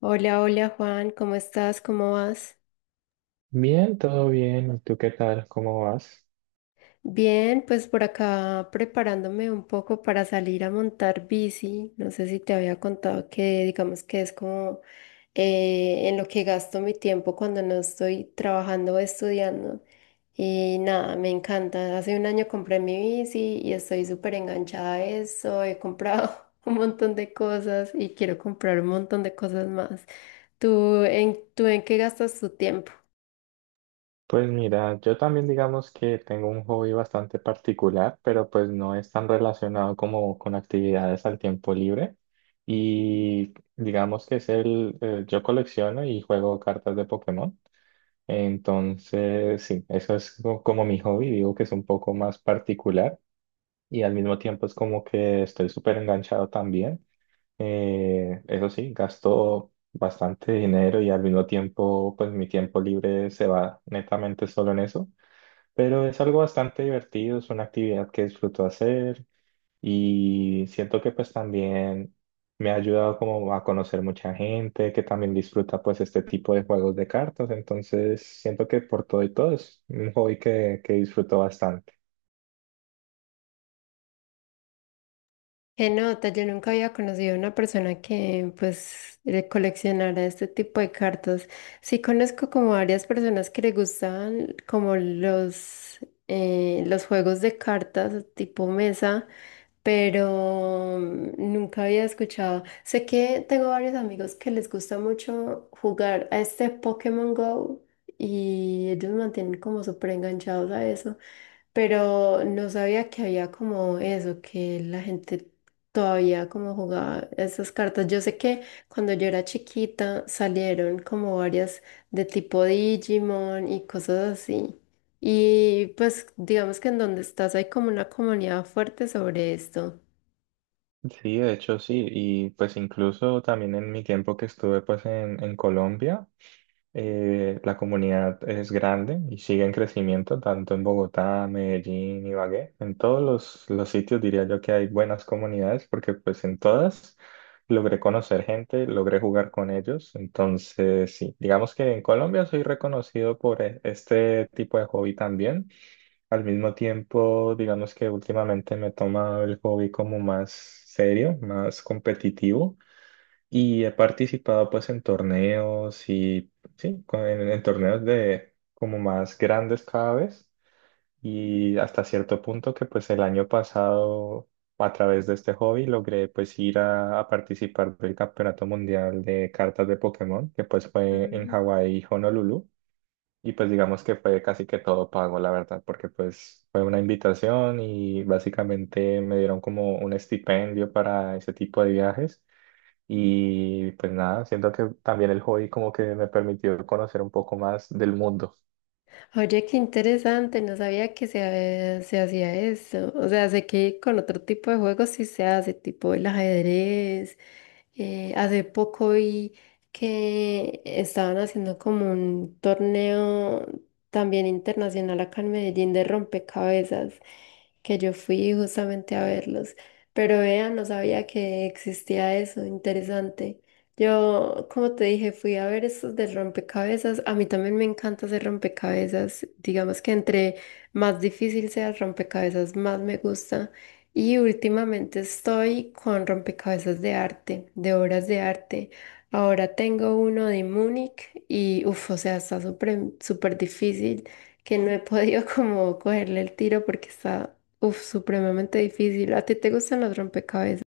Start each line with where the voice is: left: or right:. left: Hola, hola Juan, ¿cómo estás? ¿Cómo vas?
right: Bien, todo bien. ¿Y tú qué tal? ¿Cómo vas?
left: Bien, pues por acá preparándome un poco para salir a montar bici. No sé si te había contado que digamos que es como en lo que gasto mi tiempo cuando no estoy trabajando o estudiando. Y nada, me encanta. Hace un año compré mi bici y estoy súper enganchada a eso. He comprado un montón de cosas y quiero comprar un montón de cosas más. ¿Tú en qué gastas tu tiempo?
right: Pues mira, yo también digamos que tengo un hobby bastante particular, pero pues no es tan relacionado como con actividades al tiempo libre. Y digamos que es yo colecciono y juego cartas de Pokémon. Entonces, sí, como mi hobby. Digo que es un poco más particular y al mismo tiempo es como que estoy súper enganchado también. Eso sí, gasto bastante dinero y al mismo tiempo, pues mi tiempo libre se va netamente solo en eso, pero es algo bastante divertido, es una actividad que disfruto hacer y siento que pues también me ha ayudado como a conocer mucha gente que también disfruta pues este tipo de juegos de cartas, entonces siento que por todo y todo es un hobby que disfruto bastante.
left: Qué nota, yo nunca había conocido a una persona que pues coleccionara este tipo de cartas. Sí conozco como varias personas que le gustan como los juegos de cartas tipo mesa, pero nunca había escuchado. Sé que tengo varios amigos que les gusta mucho jugar a este Pokémon Go y ellos mantienen como súper enganchados a eso, pero no sabía que había como eso, que la gente todavía como jugaba esas cartas. Yo sé que cuando yo era chiquita salieron como varias de tipo Digimon y cosas así. Y pues digamos que en donde estás hay como una comunidad fuerte sobre esto.
right: Sí, de hecho sí, y pues incluso también en mi tiempo que estuve pues en Colombia. La comunidad es grande y sigue en crecimiento, tanto en Bogotá, Medellín, Ibagué. En todos los sitios diría yo que hay buenas comunidades porque pues en todas logré conocer gente, logré jugar con ellos. Entonces, sí, digamos que en Colombia soy reconocido por este tipo de hobby también. Al mismo tiempo, digamos que últimamente me he tomado el hobby como más serio, más competitivo. Y he participado pues en torneos y sí, en torneos de como más grandes cada vez y hasta cierto punto que pues el año pasado a través de este hobby logré pues ir a participar del Campeonato Mundial de Cartas de Pokémon que pues fue en Hawái, Honolulu, y pues digamos que fue casi que todo pago la verdad porque pues fue una invitación y básicamente me dieron como un estipendio para ese tipo de viajes. Y pues nada, siento que también el hobby como que me permitió conocer un poco más del mundo.
left: Oye, qué interesante, no sabía que se hacía eso. O sea, sé que con otro tipo de juegos sí se hace, tipo el ajedrez. Hace poco vi que estaban haciendo como un torneo también internacional acá en Medellín de rompecabezas, que yo fui justamente a verlos. Pero vean, no sabía que existía eso, interesante. Yo, como te dije, fui a ver estos del rompecabezas. A mí también me encanta hacer rompecabezas. Digamos que entre más difícil sea el rompecabezas, más me gusta. Y últimamente estoy con rompecabezas de arte, de obras de arte. Ahora tengo uno de Múnich y, uff, o sea, está súper, súper difícil que no he podido como cogerle el tiro porque está, uff, supremamente difícil. ¿A ti te gustan los rompecabezas?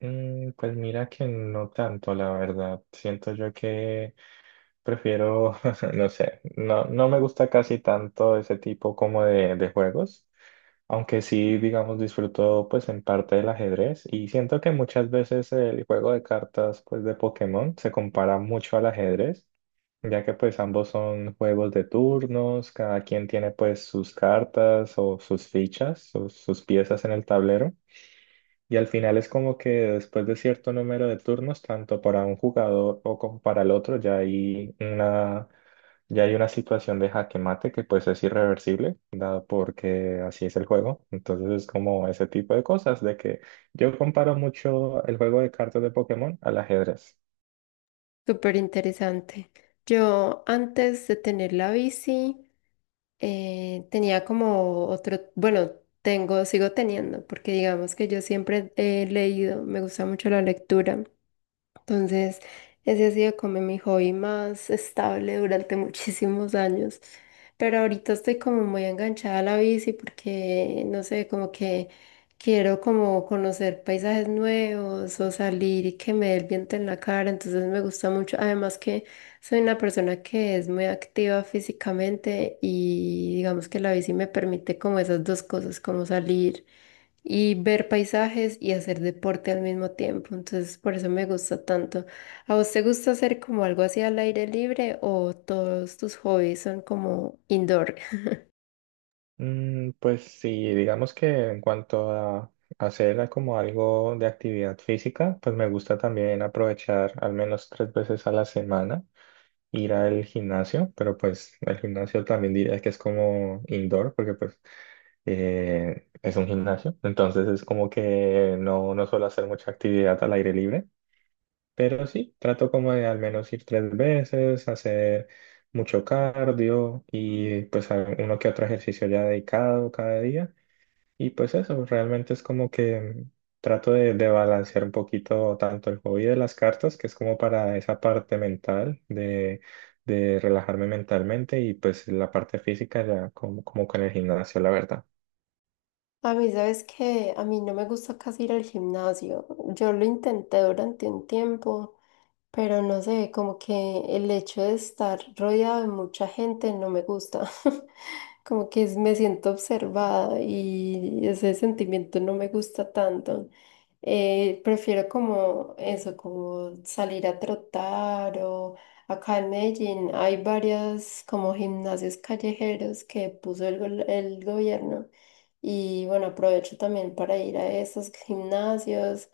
right: Mm, pues mira que no tanto, la verdad. Siento yo que prefiero, no sé, no me gusta casi tanto ese tipo como de juegos. Aunque sí, digamos, disfruto pues en parte del ajedrez y siento que muchas veces el juego de cartas pues de Pokémon se compara mucho al ajedrez ya que pues ambos son juegos de turnos, cada quien tiene pues sus cartas o sus fichas o sus piezas en el tablero. Y al final es como que después de cierto número de turnos, tanto para un jugador o como para el otro, ya hay una situación de jaque mate que pues es irreversible, dado porque así es el juego. Entonces es como ese tipo de cosas, de que yo comparo mucho el juego de cartas de Pokémon al ajedrez.
left: Súper interesante. Yo antes de tener la bici, tenía como otro, bueno, tengo, sigo teniendo, porque digamos que yo siempre he leído, me gusta mucho la lectura. Entonces, ese ha sido como mi hobby más estable durante muchísimos años. Pero ahorita estoy como muy enganchada a la bici porque, no sé, como que quiero como conocer paisajes nuevos o salir y que me dé el viento en la cara. Entonces me gusta mucho. Además que soy una persona que es muy activa físicamente y digamos que la bici me permite como esas dos cosas, como salir y ver paisajes y hacer deporte al mismo tiempo. Entonces, por eso me gusta tanto. ¿A vos te gusta hacer como algo así al aire libre o todos tus hobbies son como indoor?
right: Mm, pues sí, digamos que en cuanto a hacer como algo de actividad física, pues me gusta también aprovechar al menos tres veces a la semana ir al gimnasio, pero pues el gimnasio también diría que es como indoor, porque pues es un gimnasio, entonces es como que no, no suelo hacer mucha actividad al aire libre, pero sí, trato como de al menos ir tres veces, hacer mucho cardio y pues uno que otro ejercicio ya dedicado cada día. Y pues eso, realmente es como que trato de balancear un poquito tanto el hobby de las cartas, que es como para esa parte mental de relajarme mentalmente, y pues la parte física ya como, como con el gimnasio, la verdad.
left: A mí, sabes que a mí no me gusta casi ir al gimnasio. Yo lo intenté durante un tiempo, pero no sé, como que el hecho de estar rodeado de mucha gente no me gusta. Como que me siento observada y ese sentimiento no me gusta tanto. Prefiero como eso, como salir a trotar o acá en Medellín hay varias como gimnasios callejeros que puso el gobierno y bueno, aprovecho también para ir a esos gimnasios.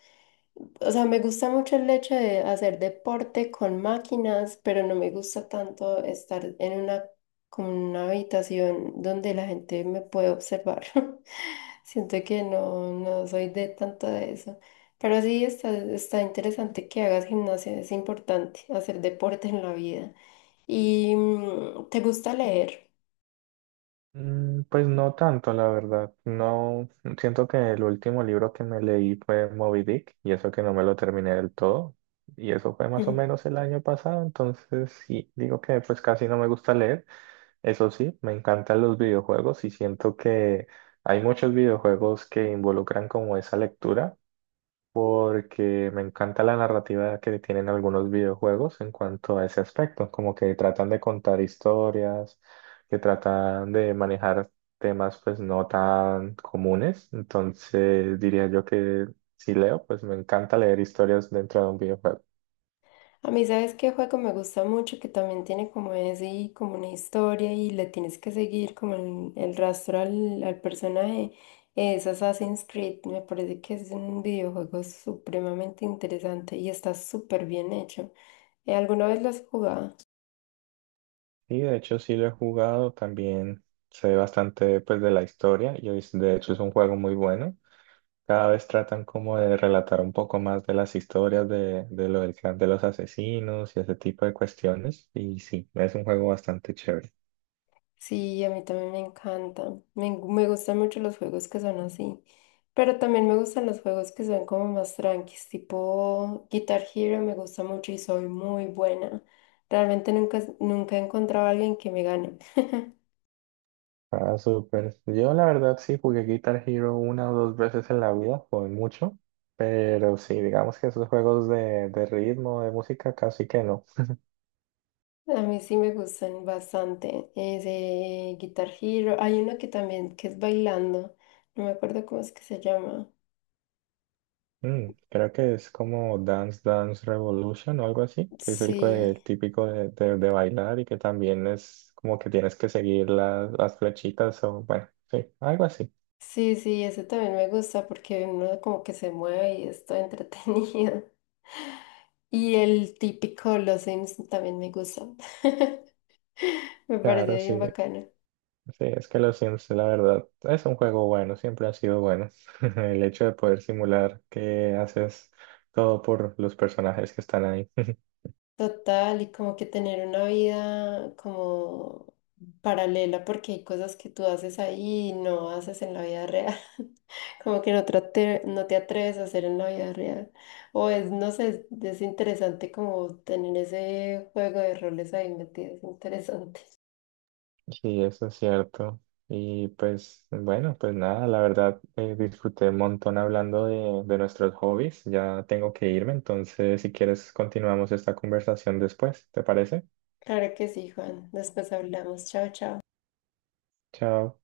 left: O sea, me gusta mucho el hecho de hacer deporte con máquinas, pero no me gusta tanto estar en una, como en una habitación donde la gente me puede observar. Siento que no, no soy de tanto de eso. Pero sí está, está interesante que hagas gimnasia, es importante hacer deporte en la vida. ¿Y te gusta leer?
right: Mm, pues no tanto, la verdad. No, siento que el último libro que me leí fue Moby Dick y eso que no me lo terminé del todo. Y eso fue más o menos el año pasado, entonces sí, digo que pues casi no me gusta leer. Eso sí, me encantan los videojuegos y siento que hay muchos videojuegos que involucran como esa lectura porque me encanta la narrativa que tienen algunos videojuegos en cuanto a ese aspecto, como que tratan de contar historias, que tratan de manejar temas pues no tan comunes, entonces diría yo que si leo, pues me encanta leer historias dentro de un videojuego.
left: A mí, ¿sabes qué juego me gusta mucho? Que también tiene como ese, y como una historia y le tienes que seguir como el rastro al personaje. Es Assassin's Creed. Me parece que es un videojuego supremamente interesante y está súper bien hecho. ¿Alguna vez lo has jugado?
right: Sí, de hecho sí lo he jugado, también sé bastante pues de la historia de hecho es un juego muy bueno. Cada vez tratan como de relatar un poco más de las historias de lo del clan de los asesinos y ese tipo de cuestiones. Y sí, es un juego bastante chévere.
left: Sí, a mí también me encanta. Me gustan mucho los juegos que son así. Pero también me gustan los juegos que son como más tranquis, tipo Guitar Hero me gusta mucho y soy muy buena. Realmente nunca, nunca he encontrado a alguien que me gane.
right: Ah, súper. Yo la verdad sí jugué Guitar Hero una o dos veces en la vida, jugué mucho, pero sí, digamos que esos juegos de ritmo, de música, casi que no.
left: A mí sí me gustan bastante. Ese Guitar Hero. Hay uno que también, que es bailando. No me acuerdo cómo es que se llama.
right: Mm, creo que es como Dance Dance Revolution o algo así, que es el, que-
left: Sí,
right: el típico de bailar y que también es como que tienes que seguir las flechitas o bueno, sí, algo así.
left: sí, sí, ese también me gusta porque uno como que se mueve y está entretenido. Y el típico los Sims también me gusta. Me
right: Claro,
left: parece bien
right: sí,
left: bacano.
right: sí, es que los Sims, la verdad, es un juego bueno, siempre ha sido bueno. El hecho de poder simular que haces todo por los personajes que están ahí.
left: Total, y como que tener una vida como paralela, porque hay cosas que tú haces ahí y no haces en la vida real. Como que no, no te atreves a hacer en la vida real. O es, no sé, es interesante como tener ese juego de roles ahí metido. Es interesante.
right: Sí, eso es cierto. Y pues bueno, pues nada, la verdad disfruté un montón hablando de nuestros hobbies. Ya tengo que irme, entonces si quieres continuamos esta conversación después, ¿te parece?
left: Claro que sí, Juan. Después hablamos. Chao, chao.
right: Chao.